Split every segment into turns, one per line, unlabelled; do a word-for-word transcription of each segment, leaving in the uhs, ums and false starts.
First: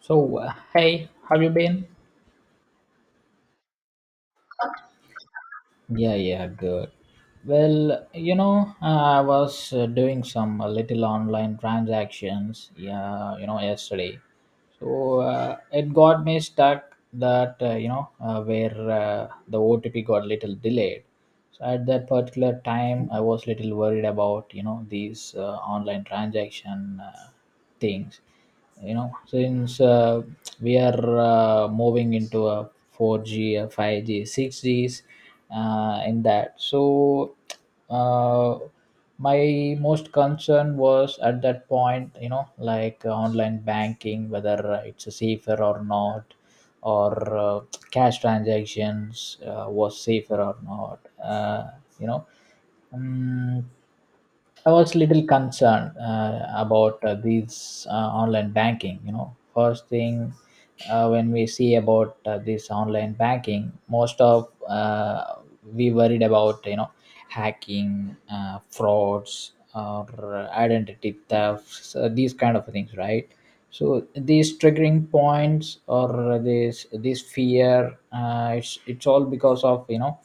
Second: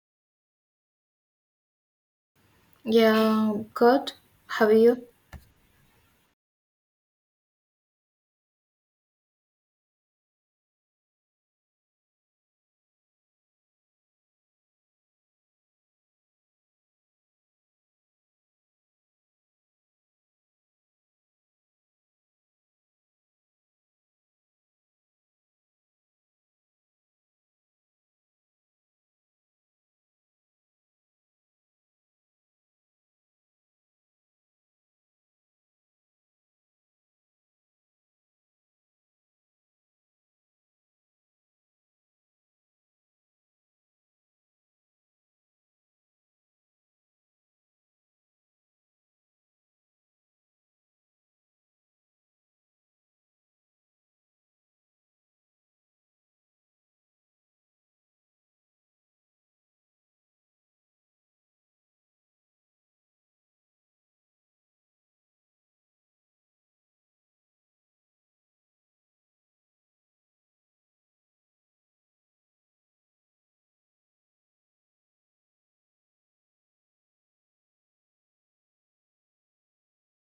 So, uh, hey, have you been?
Yeah, good. How are you?
Yeah, yeah, good. Well, you know, I was uh, doing some uh, little online transactions, yeah, you know, yesterday. So uh, it got me stuck that, uh, you know, uh, where uh, the O T P got little delayed. So at that particular time, I was little worried about, you know, these uh, online transaction uh, things. You know since uh, we are uh, moving into a four g a five g six g's uh, in that. So uh, my most concern was at that point, you know, like uh, online banking, whether uh, it's a safer or not, or uh, cash transactions uh, was safer or not uh, you know um, I was little concerned uh, about uh, these uh, online banking. You know, first thing, uh, when we see about uh, this online banking, most of uh, we worried about, you know, hacking, uh, frauds, or uh, identity thefts, uh, these kind of things, right? So these triggering points or this this fear, uh, it's it's all because of, you know,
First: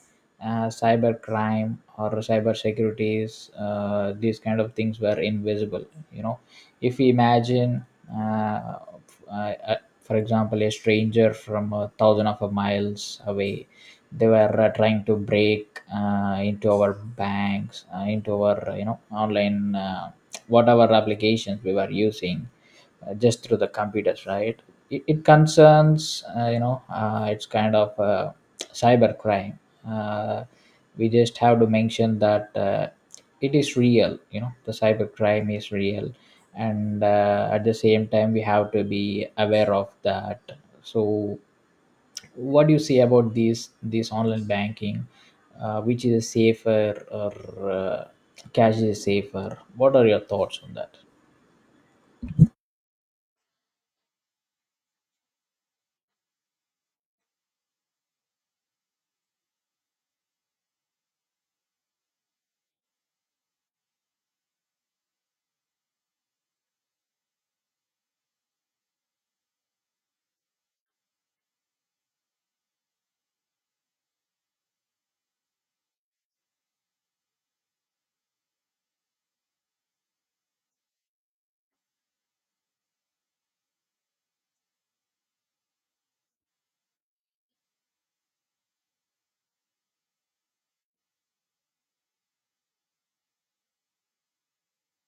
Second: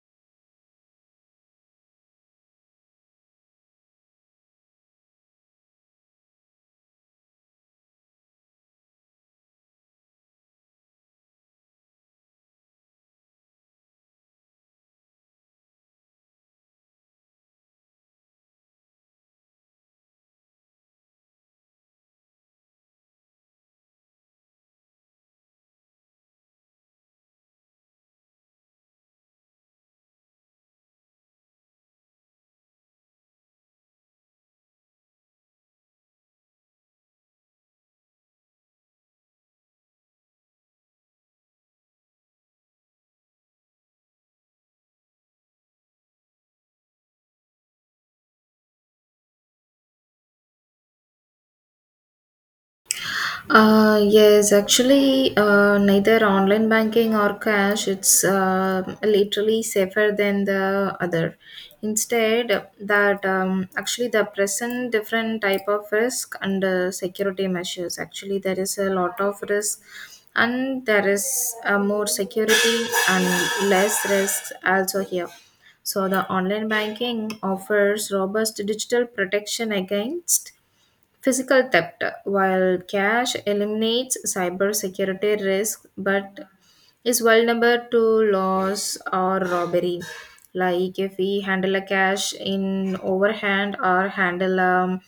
uh, cyber crime or cyber securities, uh, these kind of things were invisible, you know. If we imagine, uh, f- uh, uh, for example, a stranger from a thousand of a miles away, they were uh, trying to break uh, into our banks, uh, into our, you know, online uh, whatever applications we were using, uh, just through the computers, right? It, it concerns, uh, you know, uh, it's kind of uh, cyber crime. Uh, we just have to mention that uh, it is real, you know, the cyber crime is real, and uh, at the same time, we have to be aware of that. So, what do you say about this this online banking? Uh, which is safer, or uh, cash is safer? What are your thoughts on that?
Uh, yes, actually, uh, neither online banking or cash, it's uh, literally safer than the other. Instead, that um, actually the present different type of risk and uh, security measures. Actually, there is a lot of risk, and there is uh, more security and less risk also here. So the online banking offers robust digital protection against physical theft, while cash eliminates cybersecurity risk but is vulnerable to loss or robbery. Like if we handle a cash in overhand or handle um,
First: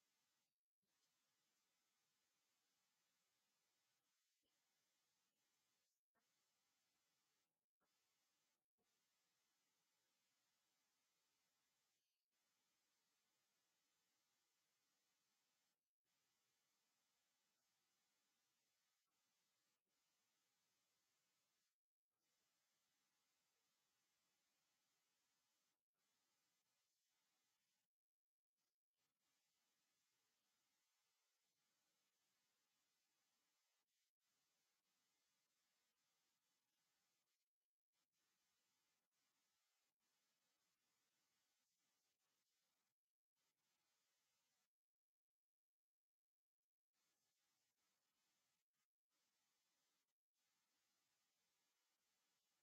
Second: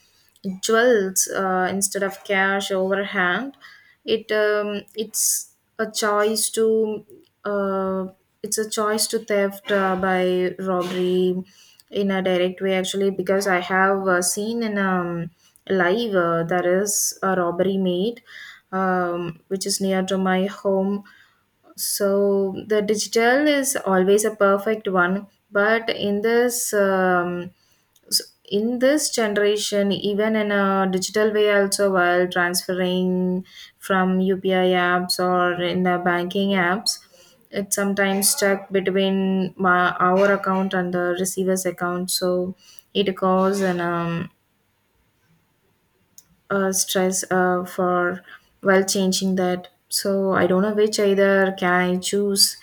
jewels uh, instead of cash overhand, it um, it's a choice to uh, it's a choice to theft uh, by robbery in a direct way actually because I have uh, seen in um, live. Uh, there is a robbery made, um, which is near to my home. So the digital is always a perfect one, but in this um, s- in this generation, even in a digital way, also while transferring from U P I apps or in the banking apps, it's sometimes stuck between my, our account and the receiver's account. So it causes an um, uh, stress uh, for while changing that. So I don't know which either can I choose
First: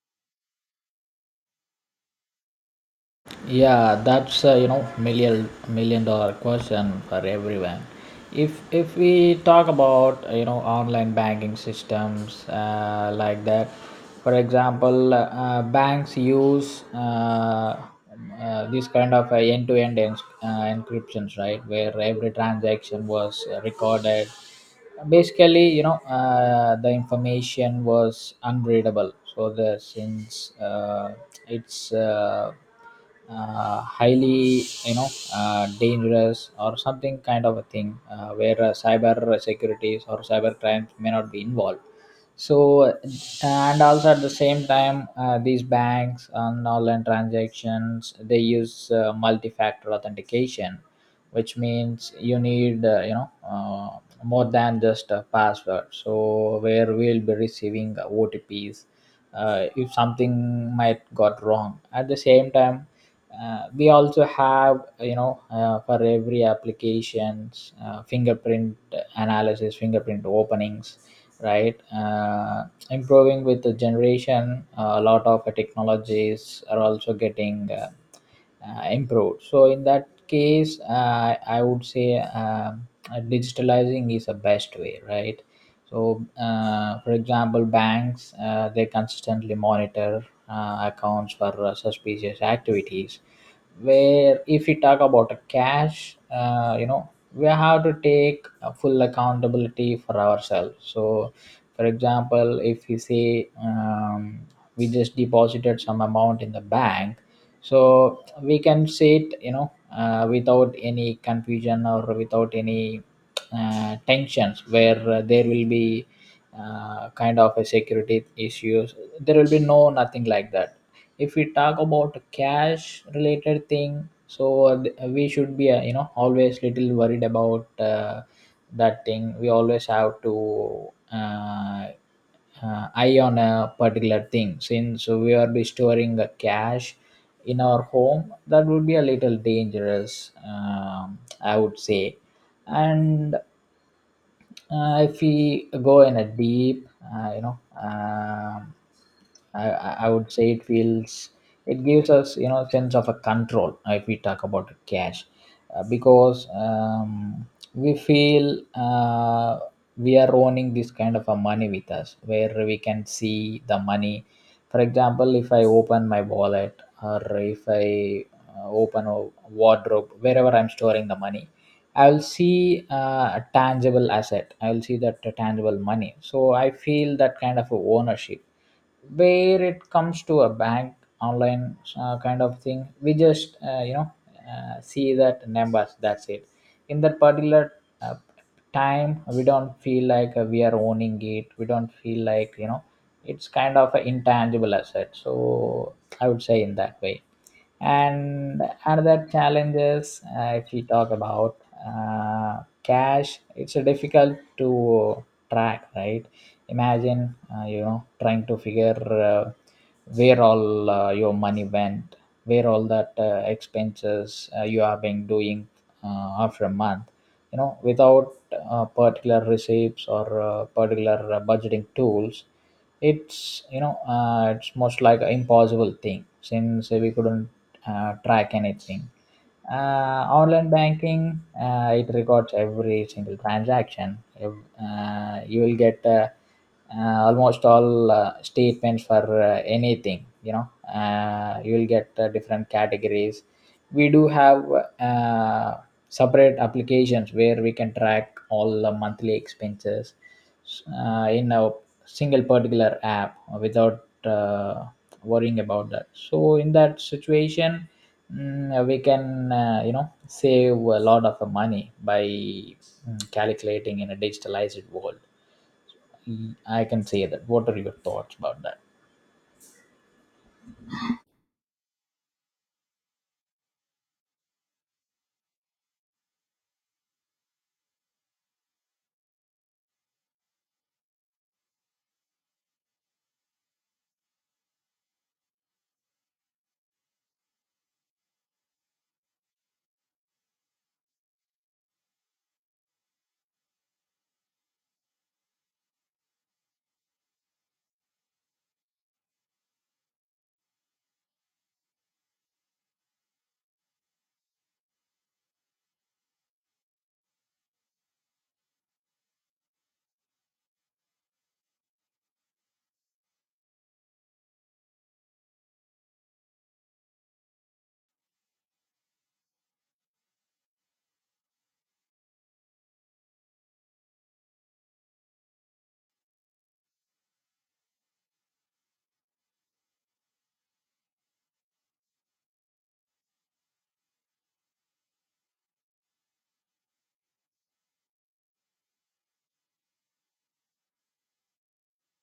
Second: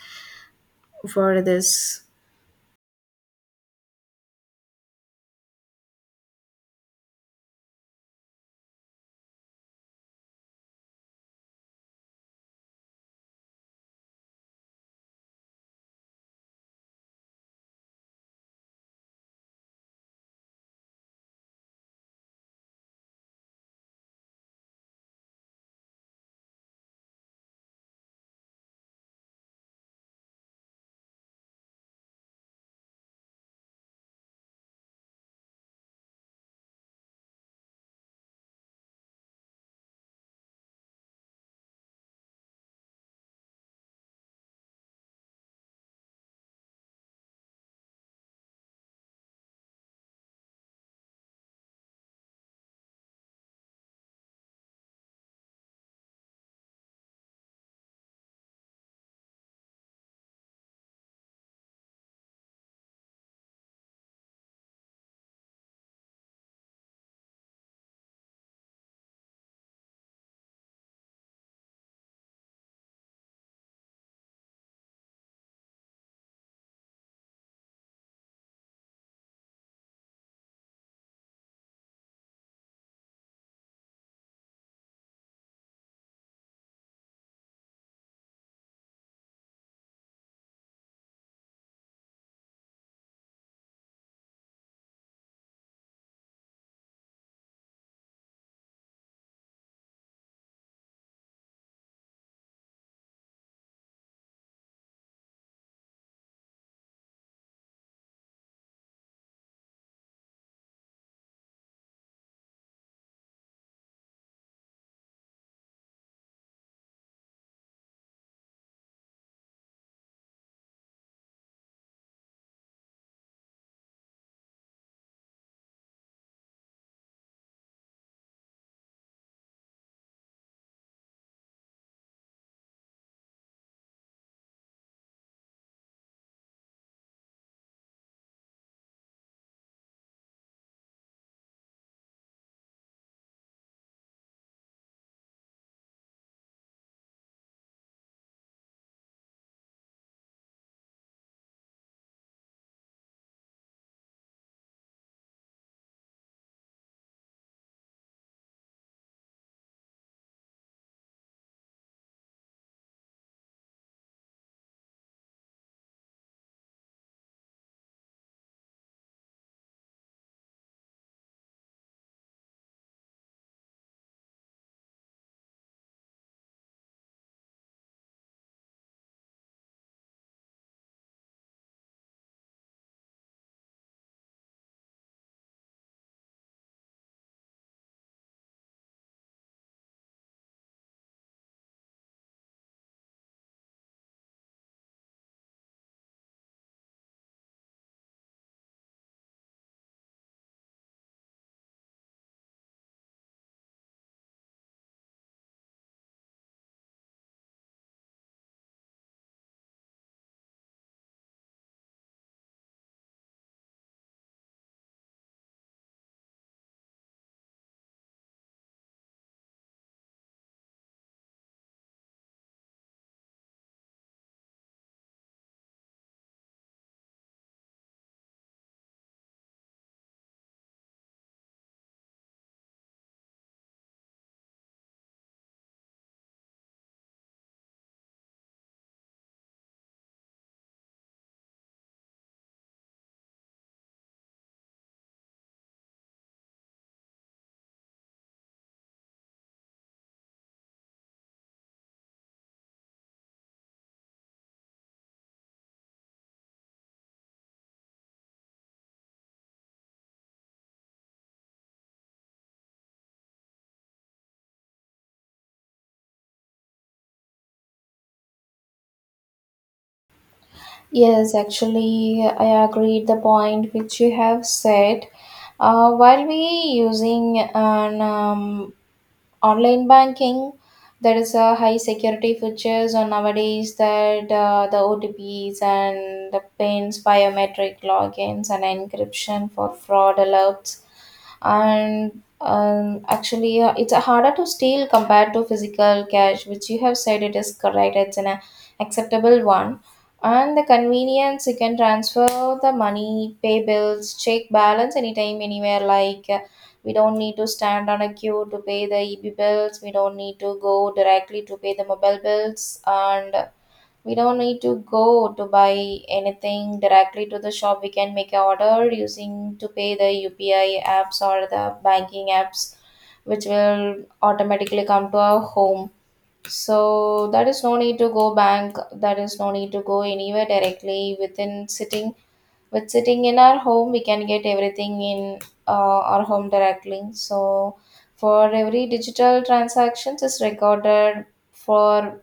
for this.
Yeah, that's uh, you know, million million dollar question for everyone. If if we talk about, uh, you know, online banking systems, uh, like that, for example, uh, banks use uh, uh, this kind of uh, end-to-end ens- uh, encryptions, right, where every transaction was uh, recorded. Basically, you know, uh, the information was unreadable, so the since uh, it's uh, uh, highly, you know, uh, dangerous or something kind of a thing, uh, where uh, cyber securities or cyber crimes may not be involved. So uh, and also at the same time, uh, these banks on online transactions, they use uh, multi-factor authentication, which means you need, uh, you know, uh, more than just a password, so where we'll be receiving otps uh, if something might got wrong. At the same time, uh, we also have, you know, uh, for every applications, uh, fingerprint analysis, fingerprint openings, right? Uh, improving with the generation, uh, a lot of uh, technologies are also getting uh, uh, improved. So in that case, uh, I would say um, uh, digitalizing is the best way, right? So, uh, for example, banks, uh, they consistently monitor uh, accounts for uh, suspicious activities. Where if we talk about a cash, uh, you know, we have to take a full accountability for ourselves. So, for example, if we say, um, we just deposited some amount in the bank, so we can say it, you know, uh, without any confusion or without any uh, tensions, where uh, there will be uh, kind of a security issues. There will be no nothing like that. If we talk about cash related thing, so uh, th- we should be uh, you know, always little worried about uh, that thing. We always have to uh, uh, eye on a particular thing, since we are be storing a cash in our home. That would be a little dangerous, um, I would say. And uh, if we go in a deep, uh, you know, um, I, I I would say it feels, it gives us, you know, sense of a control, uh, if we talk about cash, uh, because, um, we feel uh, we are owning this kind of a money with us, where we can see the money. For example, if I open my wallet, or if I uh, open a wardrobe, wherever I'm storing the money. I'll see uh, a tangible asset. I'll see that uh, tangible money. So I feel that kind of a ownership. Where it comes to a bank online uh, kind of thing, we just uh, you know, uh, see that numbers. That's it. In that particular uh, time, we don't feel like uh, we are owning it. We don't feel like, you know, it's kind of an intangible asset. So I would say in that way. And another challenges, uh, if we talk about uh, cash, it's uh, difficult to track, right? Imagine, uh, you know, trying to figure uh, where all uh, your money went, where all that uh, expenses uh, you have been doing uh, after a month, you know, without uh, particular receipts or uh, particular uh, budgeting tools, it's, you know, uh, it's most like an impossible thing, since we couldn't uh, track anything. Uh, online banking, uh, it records every single transaction. Ev- uh, you will get uh, uh, almost all uh, statements for uh, anything, you know, uh, you will get uh, different categories. We do have uh, separate applications where we can track all the monthly expenses uh, in a single particular app without uh, worrying about that. So in that situation, mm, uh, we can, uh, you know, save a lot of money by mm, calculating in a digitalized world. Mm, I can say that. What are your thoughts about that?
Yes, actually, I agreed the point which you have said. Uh, while we using an um, online banking, there is a high security features on nowadays that uh, the O T Ps and the pins, biometric logins, and encryption for fraud alerts and um, actually uh, it's harder to steal compared to physical cash which you have said it is correct it's an a- acceptable one and the convenience you can transfer the money pay bills check balance anytime anywhere like uh, we don't need to stand on a queue to pay the eb bills we don't need to go directly to pay the mobile bills and we don't need to go to buy anything directly to the shop. We can make an order using to pay the U P I apps or the banking apps, which will automatically come to our home. So there is no need to go bank. There is no need to go anywhere directly. Within sitting with sitting in our home, we can get everything in uh, our home directly. So for every digital transactions is recorded for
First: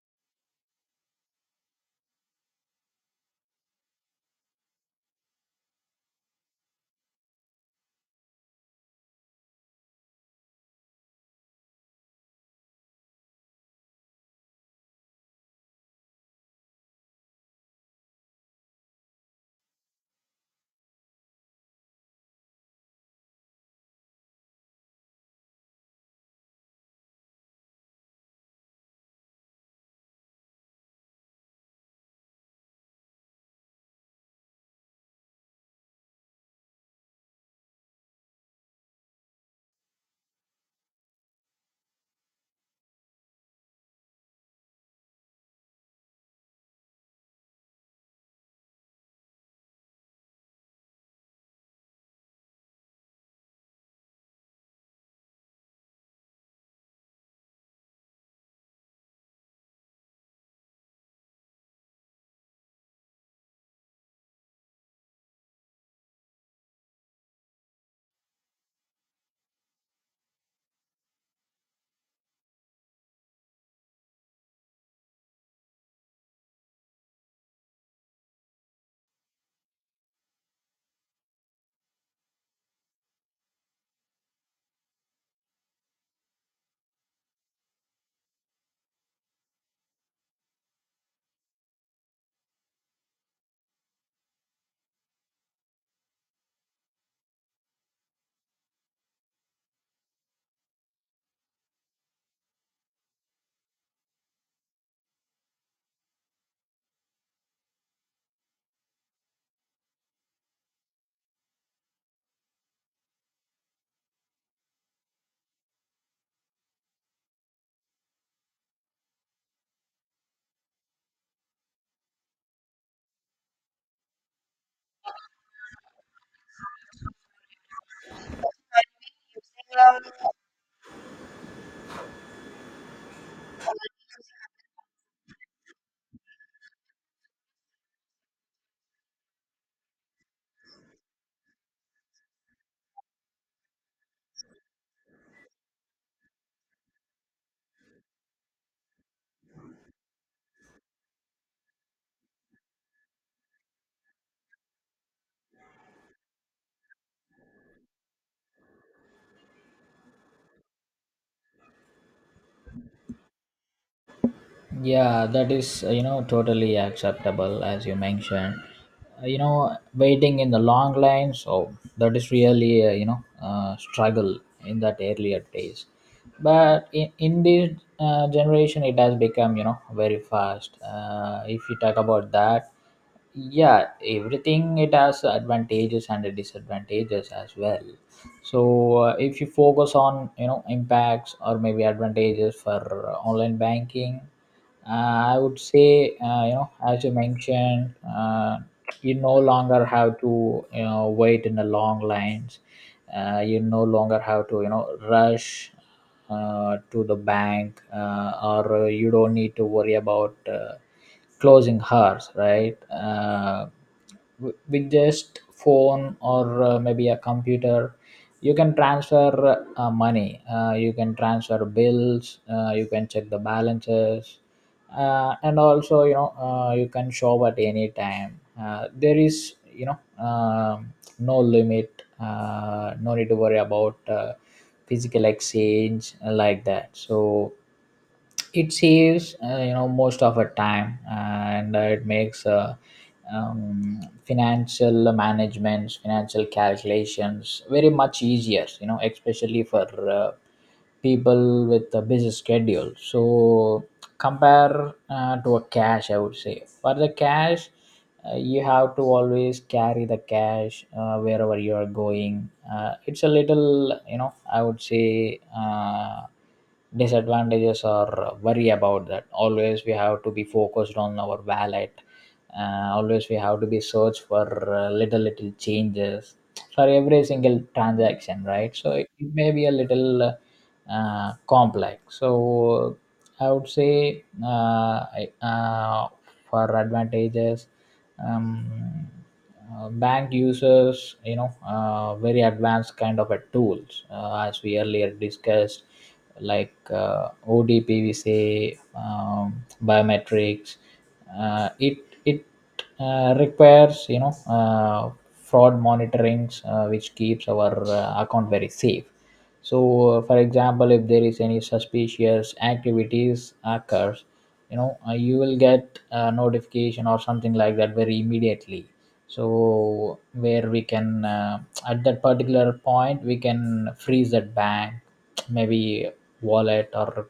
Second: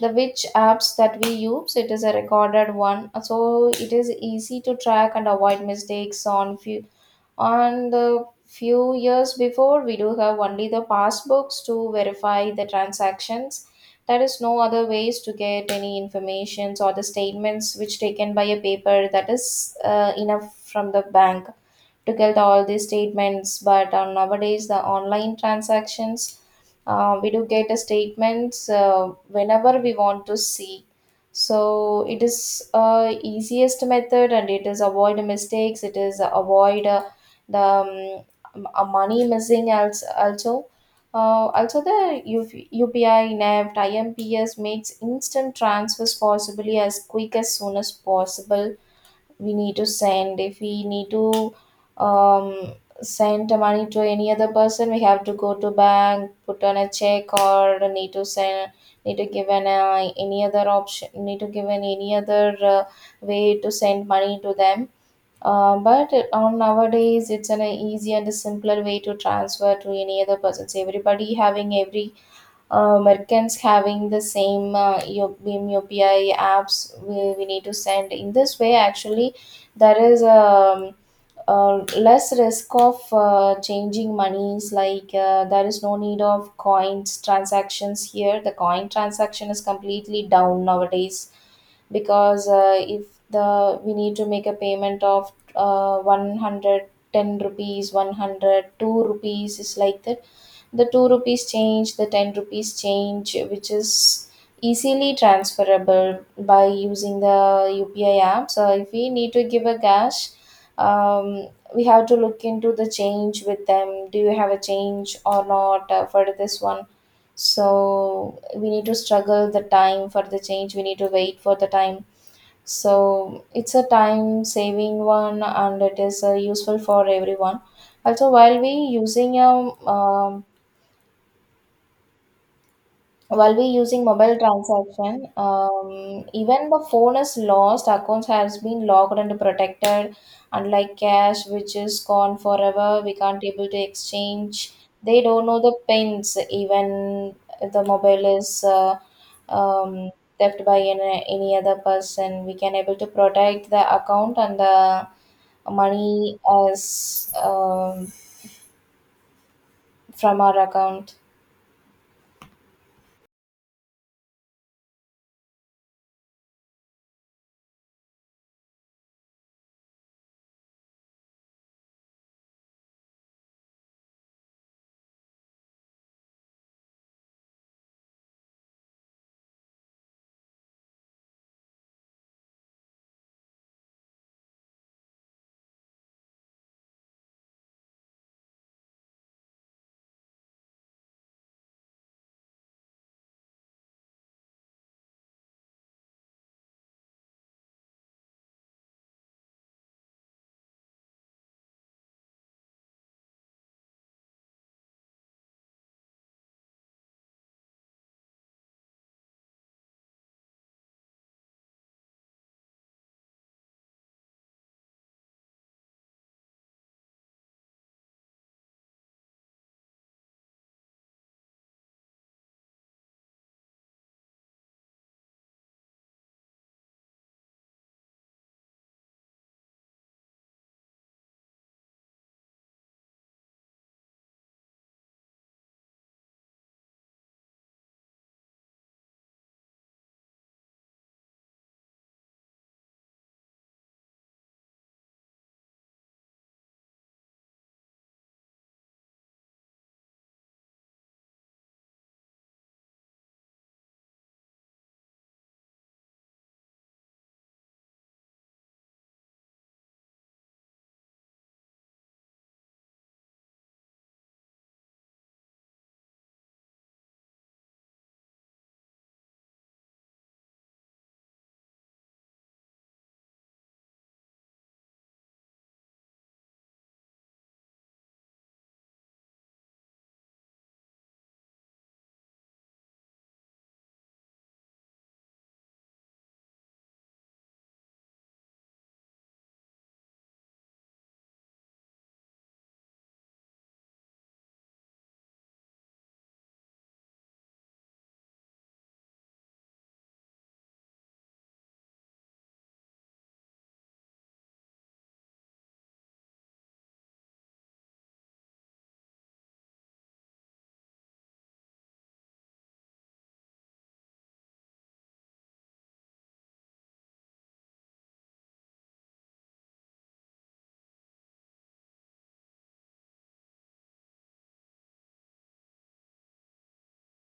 the which apps that we use it is a recorded one so it is easy to track and avoid mistakes on few on the few years before we do have only the passbooks to verify the transactions there is no other ways to get any informations or the statements which taken by a paper that is uh, enough from the bank to get all these statements but uh, nowadays the online transactions uh, we do get a statements uh, whenever we want to see so it is uh, easiest method and it is avoid mistakes it is avoid uh, the um, m- uh, money missing als- also uh, also the U UPI N E F T I M P S makes instant transfers possibly as quick as soon as possible we need to send if we need to um, send the money to any other person we have to go to bank put on a check or need to send need to give an uh, any other option need to give an any other uh, way to send money to them uh, but on nowadays it's an easy and a simpler way to transfer to any other person so everybody having every uh, merchants having the same uh, U- B I M U P I apps we, we need to send. In this way, actually, there is um, uh, less risk of uh, changing monies. Like uh, there is no need of coins transactions here. The coin transaction is completely down nowadays because uh, if the we need to make a payment of uh, one hundred ten rupees one hundred two rupees is like that the two rupees change the ten rupees change which is easily transferable by using the upi app so if we need to give a cash um, we have to look into the change with them do you have a change or not uh, for this one so we need to struggle the time for the change we need to wait for the time so it's a time saving one and it is uh, useful for everyone also while we using a um, while we're using mobile transaction, um, even the phone is lost, accounts has been locked and protected, unlike cash, which is gone forever. We can't able to exchange. They don't know the pins, even if the mobile is uh, um, theft by any, any other person. We can able to protect the account and the money as um, from our account.
Yeah, that is, uh, you know, totally acceptable as you mentioned. Uh, you know, waiting in the long lines, so that is really, uh, you know, uh, struggle in that earlier days. But in, in this uh, generation, it has become, you know, very fast. Uh, if you talk about that, yeah, everything, it has advantages and the disadvantages as well. So uh, if you focus on, you know, impacts or maybe advantages for uh, online banking, uh, I would say, uh, you know, as you mentioned, uh, you no longer have to, you know, wait in the long lines. Uh, you no longer have to, you know, rush uh, to the bank, uh, or uh, you don't need to worry about uh, closing hours, right? Uh, w- with just phone, or uh, maybe a computer, you can transfer uh, money. Uh, you can transfer bills. Uh, you can check the balances uh, and also, you know, uh, you can shop at any time. Uh, there is, you know, um, no limit, uh, no need to worry about uh, physical exchange uh, like that. So it saves uh, you know, most of our time, and uh, it makes uh, um, financial managements, financial calculations very much easier, you know, especially for uh, people with a busy schedule. So compare uh, to a cash, I would say, for the cash, uh, you have to always carry the cash uh, wherever you are going. Uh, it's a little, you know, I would say, uh, disadvantages or worry about that. Always we have to be focused on our wallet. Uh, always we have to be search for uh, little little changes for every single transaction, right? So it, it may be a little uh, uh, complex. So I would say, uh, I- uh, for advantages, um, uh, bank uses, you know, uh, very advanced kind of a tools, uh, as we earlier discussed, like, uh, O D P, we say, um, biometrics. Uh, it it uh, requires, you know, uh, fraud monitorings, uh, which keeps our uh, account very safe. So uh, for example, if there is any suspicious activities occurs, you know, uh, you will get a notification or something like that very immediately. So where we can, uh, at that particular point, we can freeze that bank, maybe wallet, or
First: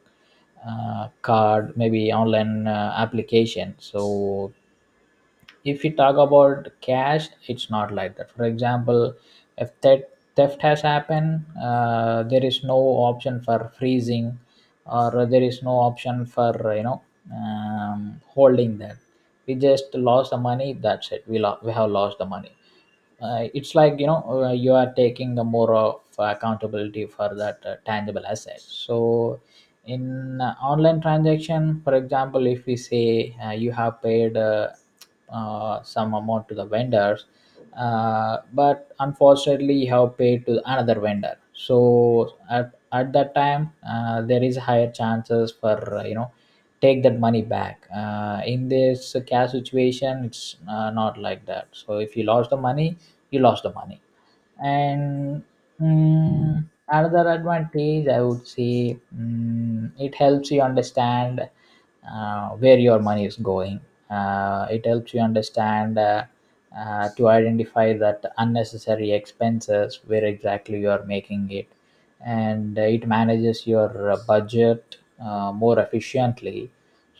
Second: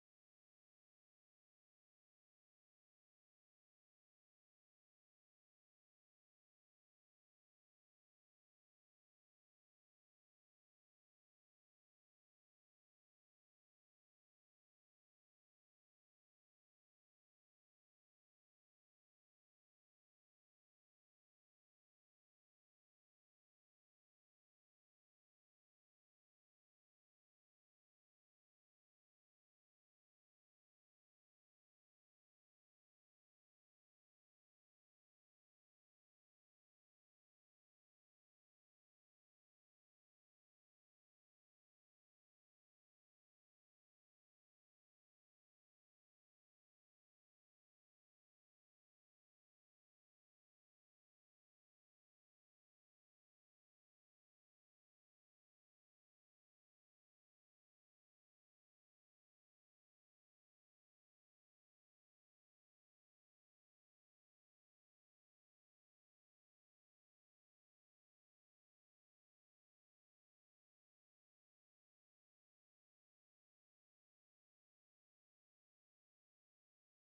uh, card, maybe online uh, application. So if we talk about cash, it's not like that. For example, if that theft has happened, uh, there is no option for freezing, or there is no option for, you know, um, holding that. We just lost the money. That's it. We, lo- we have lost the money. Uh, it's like, you know, uh, you are taking the more of accountability for that uh, tangible asset. So in uh, online transaction, for example, if we say uh, you have paid uh, uh, some amount to the vendors, uh, but unfortunately you have paid to another vendor. So at, at that time, uh, there is higher chances for, uh, you know, take that money back. Uh, in this cash situation, it's uh, not like that. So if you lost the money, you lost the money. And, mm, another advantage, I would say, mm, it helps you understand uh, where your money is going. Uh, it helps you understand uh, uh, to identify that unnecessary expenses where exactly you are making it, and it manages your uh, budget uh, more efficiently.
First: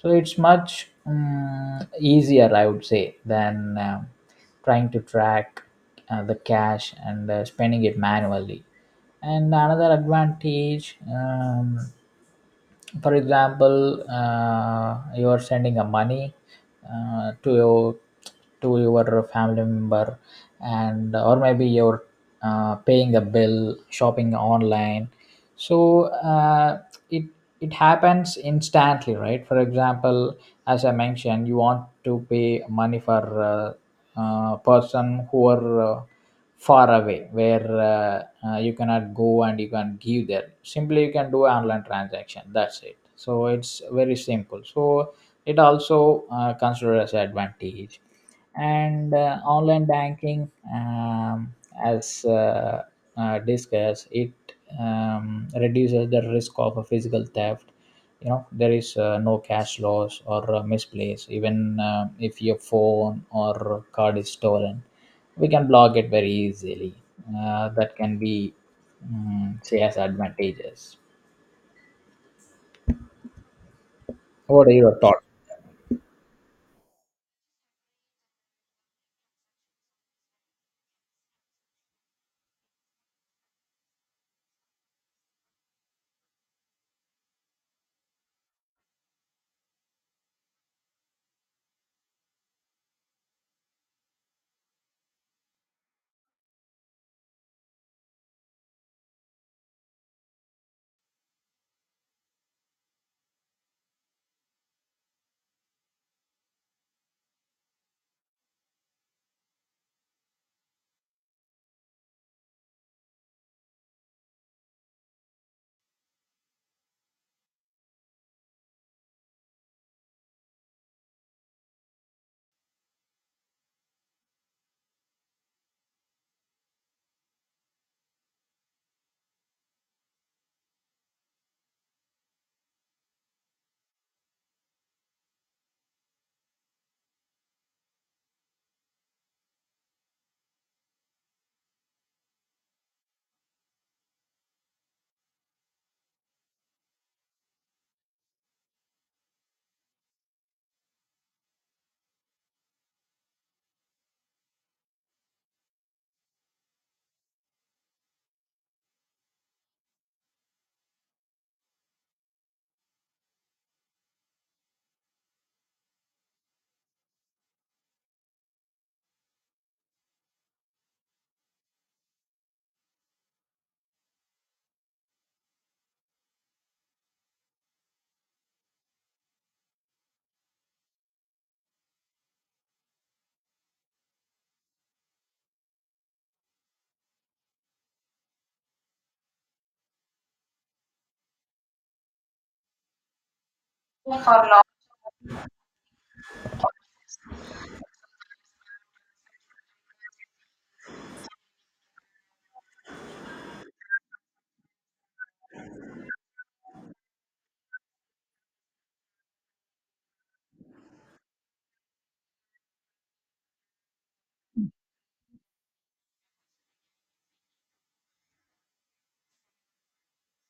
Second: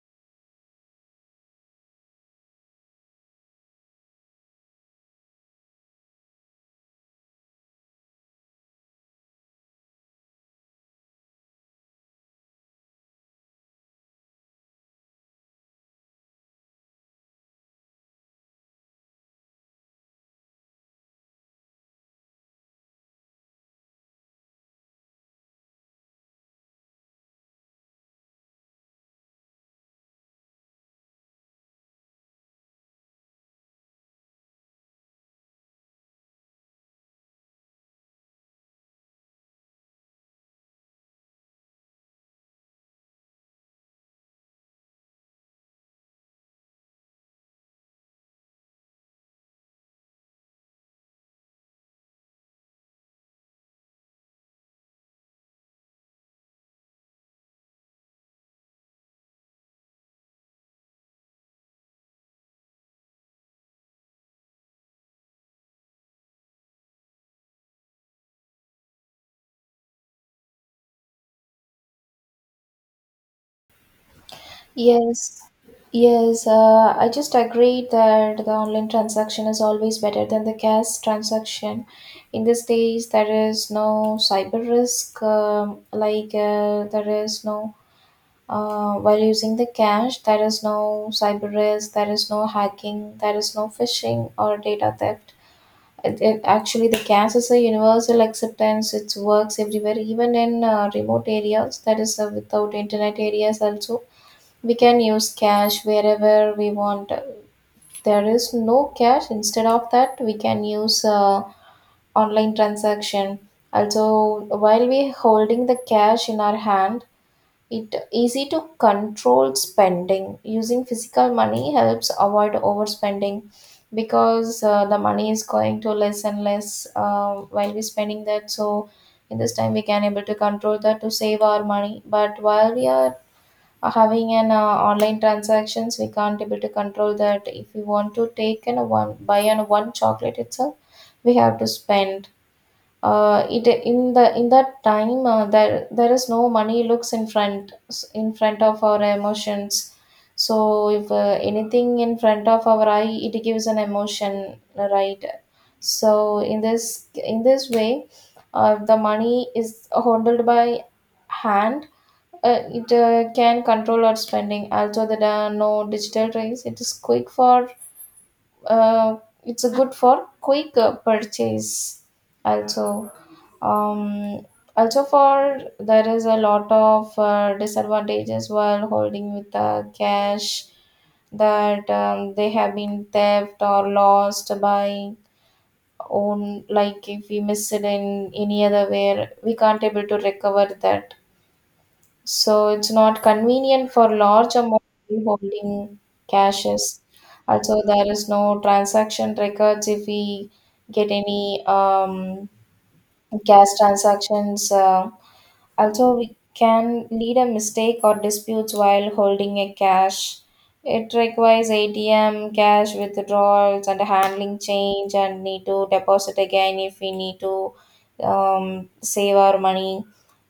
So it's much mm, easier, I would say, than um trying to track uh, the cash and uh, spending it manually. And another advantage, um, for example, uh, you are sending a money uh, to your to your family member, and or maybe you're uh, paying a bill, shopping online. So uh, it it happens instantly, right? For example, as I mentioned, you want to pay money for uh, uh, person who are uh, far away where uh, uh, you cannot go, and you can give there, simply you can do online transaction, that's it. So it's very simple. So it also uh, considered as advantage. And uh, online banking, um, as uh, uh, discussed it, um, reduces the risk of a physical theft. You know, there is uh, no cash loss or uh, misplaced. Even uh, if your phone or card is stolen, we can block it very easily. Uh, that can be mm say as advantages. What are your thoughts?
Yes, Yes, uh, I just agree that the online transaction is always better than the cash transaction. In these days, there is no cyber risk, um, like uh, there is no, uh, while using the cash, there is no cyber risk, there is no hacking, there is no phishing or data theft. It, it, actually, the cash is a universal acceptance. It works everywhere, even in uh, remote areas, that is uh, without internet areas also we can use cash wherever we want there is no cash instead of that we can use uh, online transaction also while we holding the cash in our hand it easy to control spending using physical money helps avoid overspending because uh, the money is going to less and less uh, while we spending that so in this time we can able to control that to save our money but while we are uh, having an uh, online transactions we can't able to control that if we want to take an a one buy an one chocolate itself we have to spend uh, it in the in that time uh, there there is no money looks in front in front of our emotions so if uh, anything in front of our eye it gives an emotion right so in this in this way uh, the money is handled by hand uh, it uh, can control our spending. Also, there are no digital trains. It is quick for. Uh, it's a good for quick uh, purchase. Also, um, also for there is a lot of uh, disadvantages while holding with the cash that um, they have been theft or lost by own like if we miss it in any other way we can't able to recover that so it's not convenient for large amount holding caches. Also, there is no transaction records if we get any um, cash transactions. Uh, also, we can lead a mistake or disputes while holding a cash. It requires A T M, cash withdrawals, and handling change, and need to deposit again if we need to um, save our money.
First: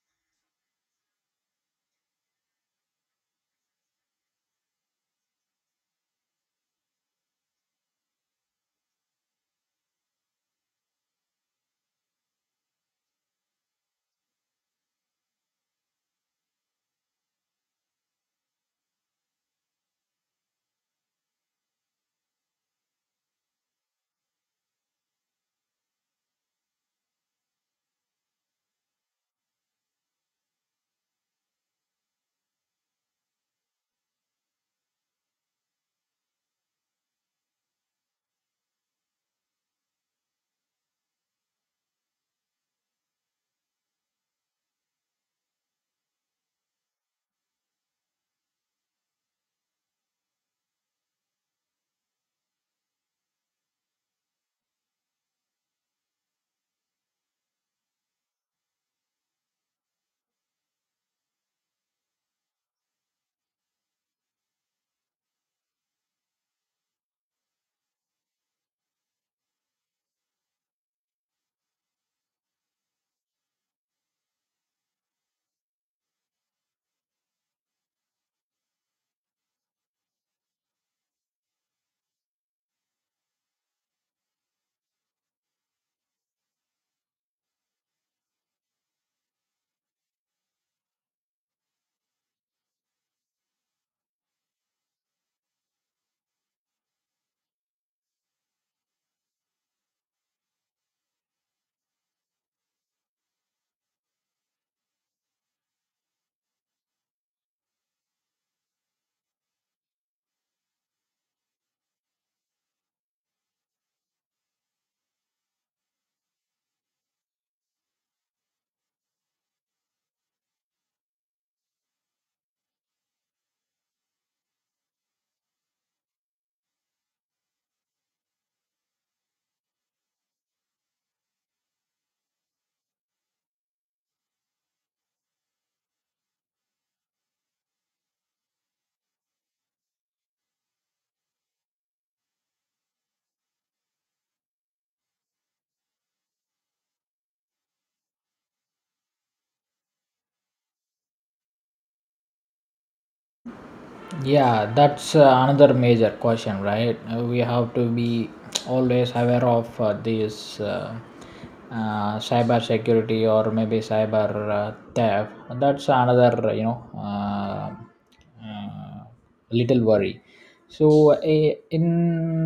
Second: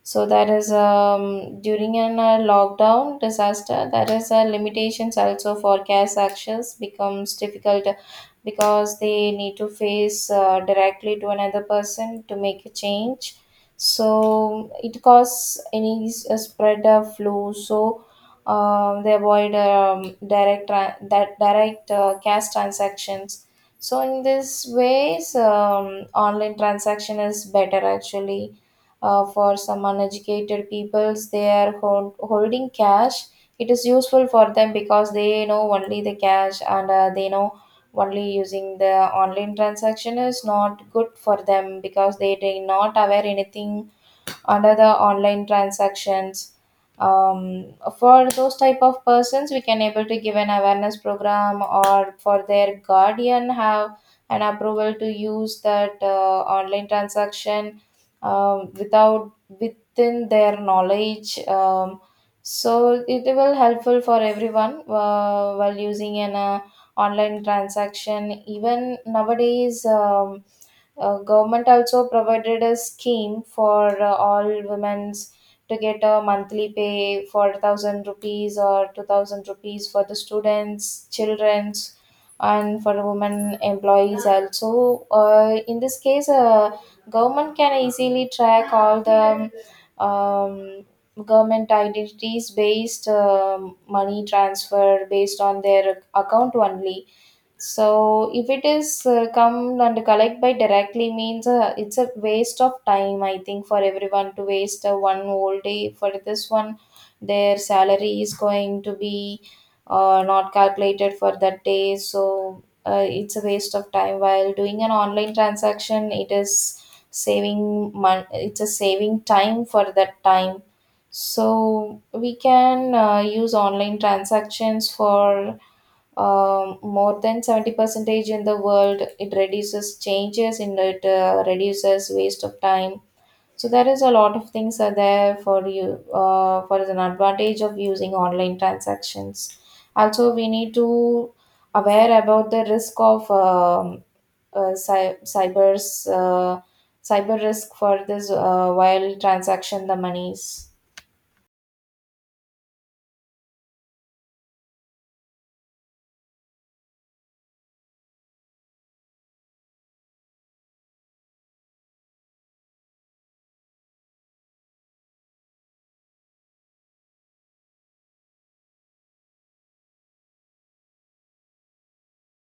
So that is um, during an uh, lockdown disaster. That is uh, limitations also for cash actions becomes difficult because they need to face uh, directly to another person to make a change so it causes any s- uh, spread of flu so um, they avoid um, direct tra- that direct uh, cash transactions so in this ways um, online transaction is better actually uh, for some uneducated peoples they are hold- holding cash it is useful for them because they know only the cash and uh, they know only using the online transaction is not good for them because they do not aware anything under the online transactions um, for those type of persons we can able to give an awareness program or for their guardian have an approval to use that uh, online transaction um, without within their knowledge um, so it will helpful for everyone uh, while using an uh, online transaction even nowadays um, uh, government also provided a scheme for uh, all women's to get a monthly pay for one thousand rupees or two thousand rupees for the students, children's and for the women employees also. Uh, in this case, uh, government can easily track all the um, government identities based um money transfer based on their account only so if it is uh, come and collect by directly means uh, it's a waste of time. I think for everyone to waste uh, one whole day for this one, their salary is going to be uh, not calculated for that day. So uh, it's a waste of time. While doing an online transaction, it is saving mon- it's a saving time for that time. So we can uh, use online transactions for um, more than seventy percentage in the world it reduces changes in it uh, reduces waste of time so there is a lot of things are there for you uh, for an advantage of using online transactions also we need to aware about the risk of um, uh, cy- cyber's uh, cyber risk for this uh, while transaction the monies.
Yeah, that's uh, another major question, right? Uh, we have to be always aware of uh, this uh, uh, cyber security, or maybe cyber uh, theft. That's another, you know uh, uh, little worry. So uh, in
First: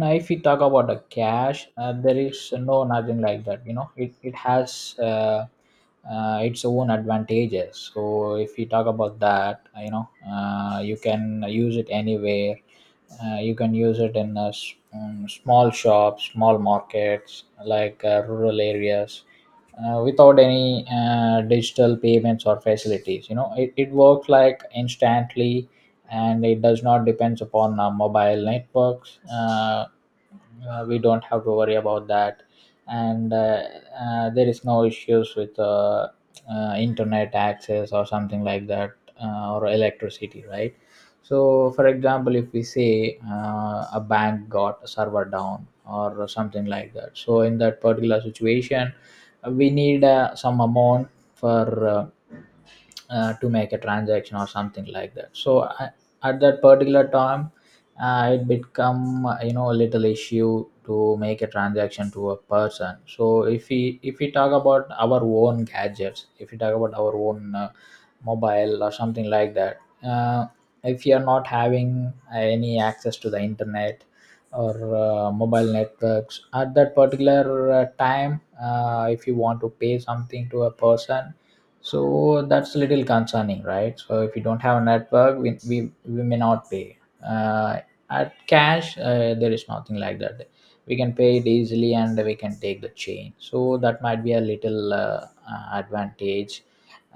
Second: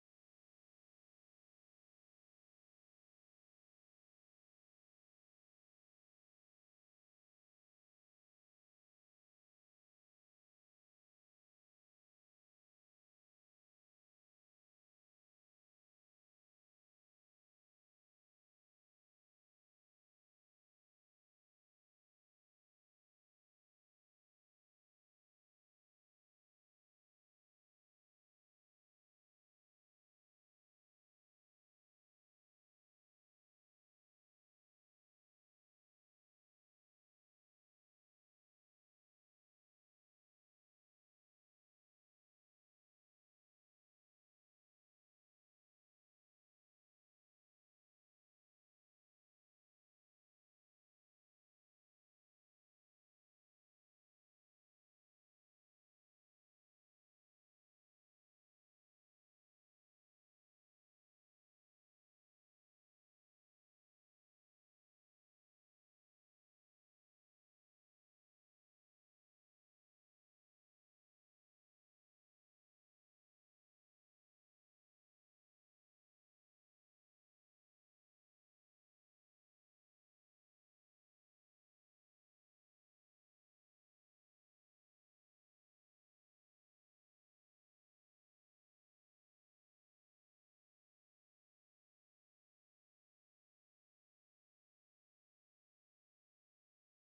if we talk about the cash, uh, there is no nothing like that, you know. It, it has uh, uh, its own advantages. So if you talk about that, you know, uh, you can use it anywhere, uh, you can use it in a s- um, small shops, small markets, like uh, rural areas, uh, without any uh, digital payments or facilities. You know, it, it works like instantly, and it does not depends upon uh, mobile networks. Uh, uh, we don't have to worry about that. And uh, uh, there is no issues with uh, uh, internet access or something like that, uh, or electricity, right? So for example, if we say uh, a bank got a server down or something like that, so in that particular situation, uh, we need uh, some amount for uh, uh, to make a transaction or something like that. So I, at that particular time, uh, it become, uh, you know, a little issue to make a transaction to a person. So if we if we talk about our own gadgets, if we talk about our own uh, mobile or something like that, uh, if you are not having any access to the internet or uh, mobile networks at that particular uh, time, uh, if you want to pay something to a person, so that's a little concerning, right? So if you don't have a network, we, we, we may not pay uh, at cash. Uh, there is nothing like that. We can pay it easily and we can take the change, so that might be a little uh, uh, advantage,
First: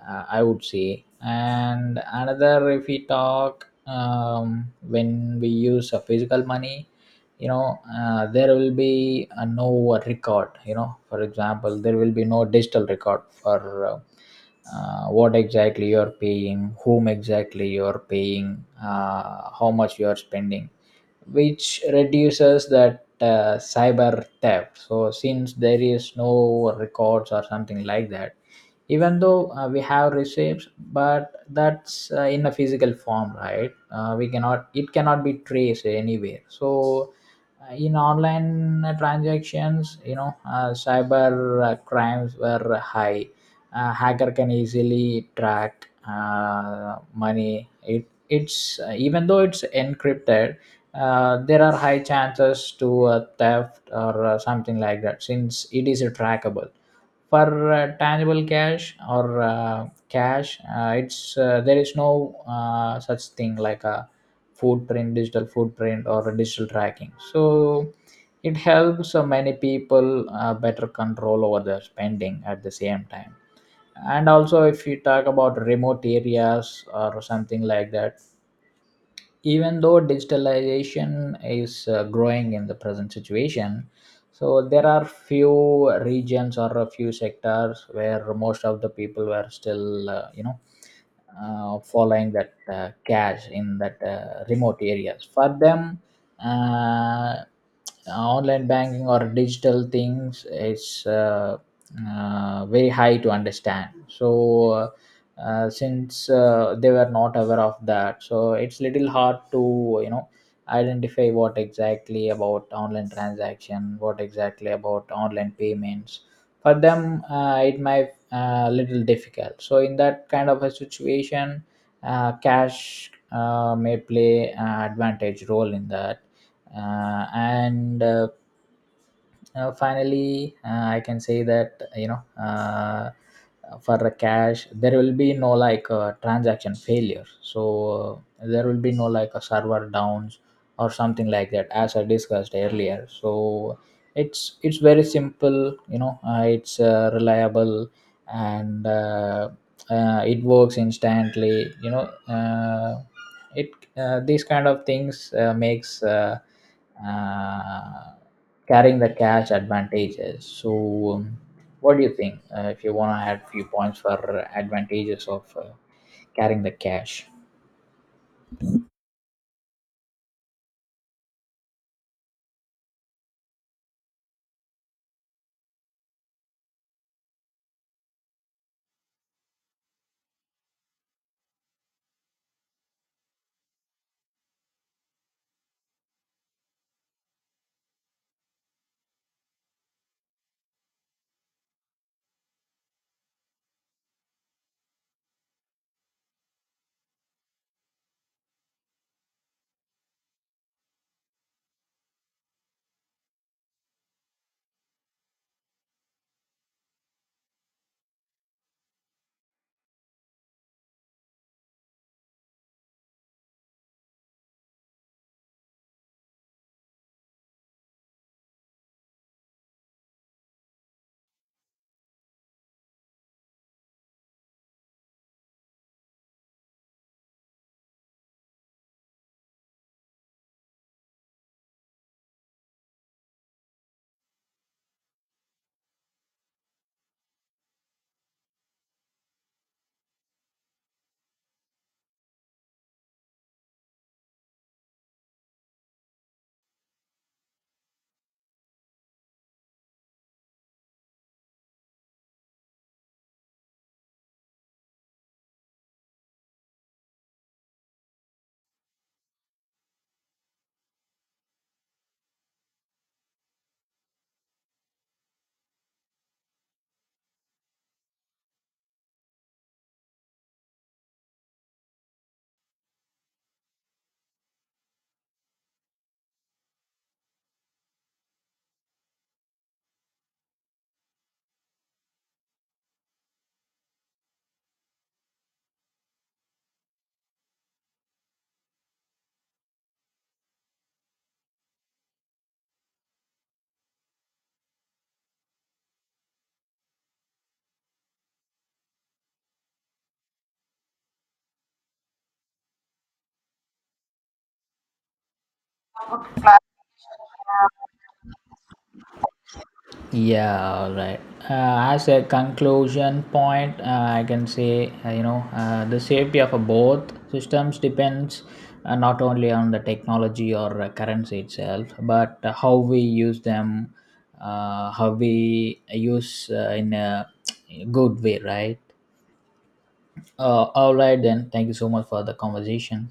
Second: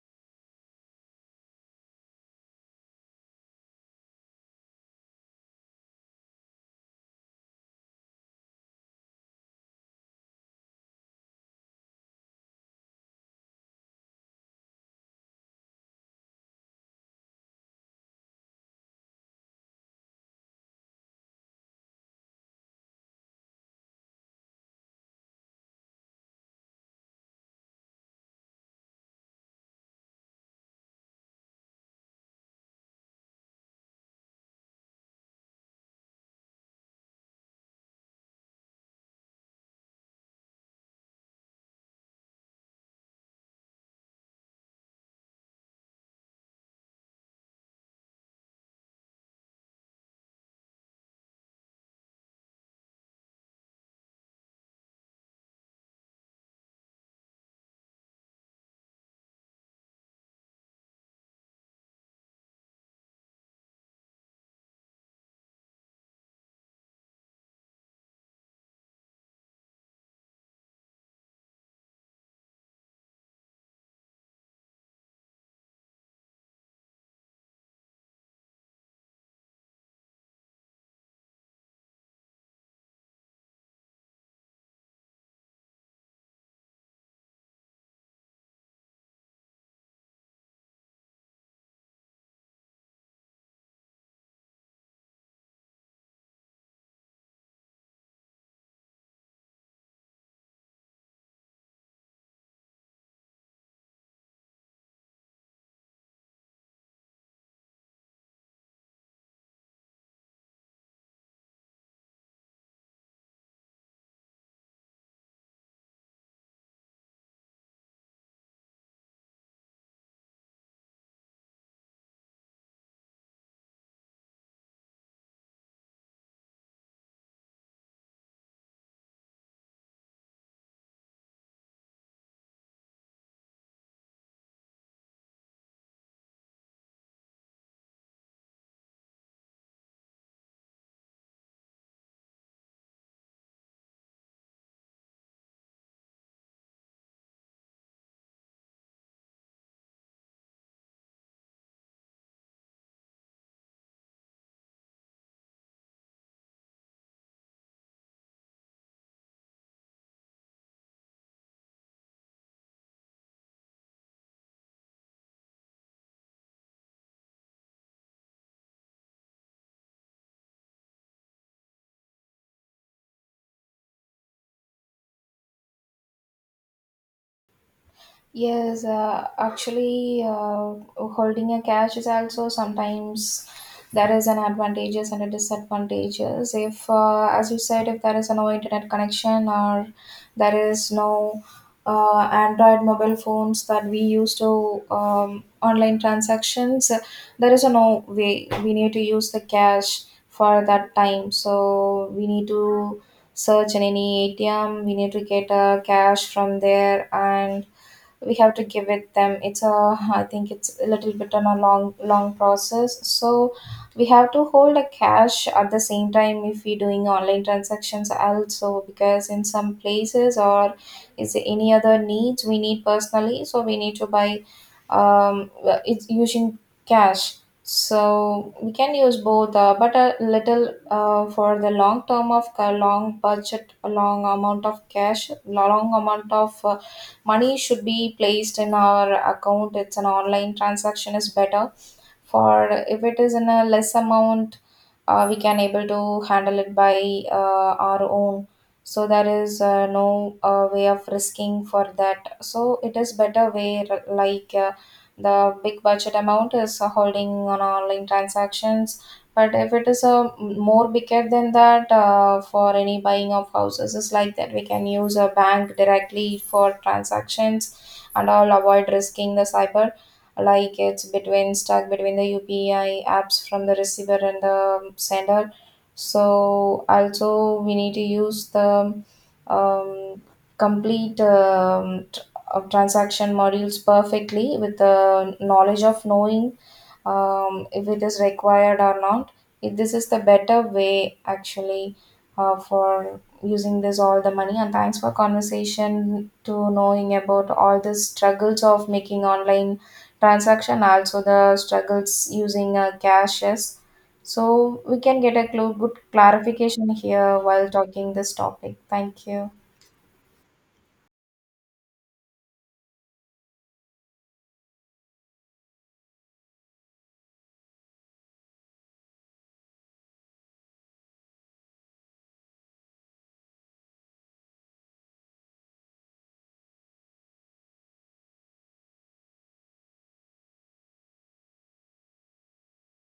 uh, I would say. And another, if we talk um, when we use a physical money, you know, uh, there will be uh, no record, you know. For example, there will be no digital record for uh, uh, what exactly you're paying, whom exactly you're paying, uh, how much you're spending, which reduces that uh, cyber theft. So since there is no records or something like that, even though uh, we have receipts, but that's uh, in a physical form, right? Uh, we cannot, it cannot be traced anywhere. So uh, in online transactions, you know, uh, cyber uh, crimes were high. Uh, hacker can easily track uh, money. It it's uh, Even though it's encrypted, uh, there are high chances to uh, theft or uh, something like that, since it is trackable. For uh, tangible cash or uh, cash, uh, it's uh, there is no uh, such thing like a footprint, digital footprint or a digital tracking. So it helps uh, many people uh, better control over their spending at the same time. And also, if you talk about remote areas or something like that, even though digitalization is uh, growing in the present situation, so there are few regions or a few sectors where most of the people were still uh, you know, uh, following that uh, cash. In that uh, remote areas, for them, uh, online banking or digital things, it's uh, uh, very high to understand. So uh, uh, since uh, they were not aware of that, so it's little hard to, you know, identify what exactly about online transaction, what exactly about online payments. For them, uh, it might uh, little difficult. So in that kind of a situation, uh, cash uh, may play an advantage role in that. Uh, and uh, uh, Finally, uh, I can say that, you know, uh, for the cash there will be no like uh, transaction failure. So uh, there will be no like a server downs or something like that, as I discussed earlier. So it's it's very simple, you know. Uh, it's uh, Reliable, and uh, uh, it works instantly, you know. Uh, it uh, These kind of things uh, makes uh, uh, carrying the cash advantages. So um, what do you think, uh, if you want to add few points for advantages of uh, carrying the cash?
Yes, uh, actually, uh, holding a cash is also sometimes there is an advantages and a disadvantages. If, uh, as you said, if there is no internet connection or there is no uh, Android mobile phones that we use to um, online transactions, uh, there is a no way we need to use the cash for that time. So we need to search in any A T M. We need to get uh, cash from there and we have to give it them it's a I think it's a little bit on a long long process so we have to hold a cash at the same time if we doing online transactions also because in some places or is there any other needs we need personally so we need to buy um well, it's using cash so we can use both uh, but a little uh, for the long term of a long budget a long amount of cash long amount of uh, money should be placed in our account it's an online transaction is better for if it is in a less amount uh, we can able to handle it by uh, our own so there is uh, no uh, way of risking for that so it is better way r- like uh, the big budget amount is uh, holding on online transactions but if it is a m- more bigger than that uh, for any buying of houses is like that we can use a bank directly for transactions and all avoid risking the cyber like it's between stuck between the U P I apps from the receiver and the sender. So also we need to use the um, complete um, tr- uh, transaction modules perfectly with the knowledge of knowing um, if it is required or not. If this is the better way actually uh, for using this all the money and thanks for conversation to knowing about all the struggles of making online transaction also the struggles using uh, caches so we can get a cl- good clarification here while talking this topic thank you
Yeah, all right. Uh, as a conclusion point, uh, I can say, uh, you know, uh, the safety of a both systems depends uh, not only on the technology or uh, currency itself, but uh, how we use them, uh, how we use uh, in a good way, right? Uh, all right, then. Thank you so much for the conversation.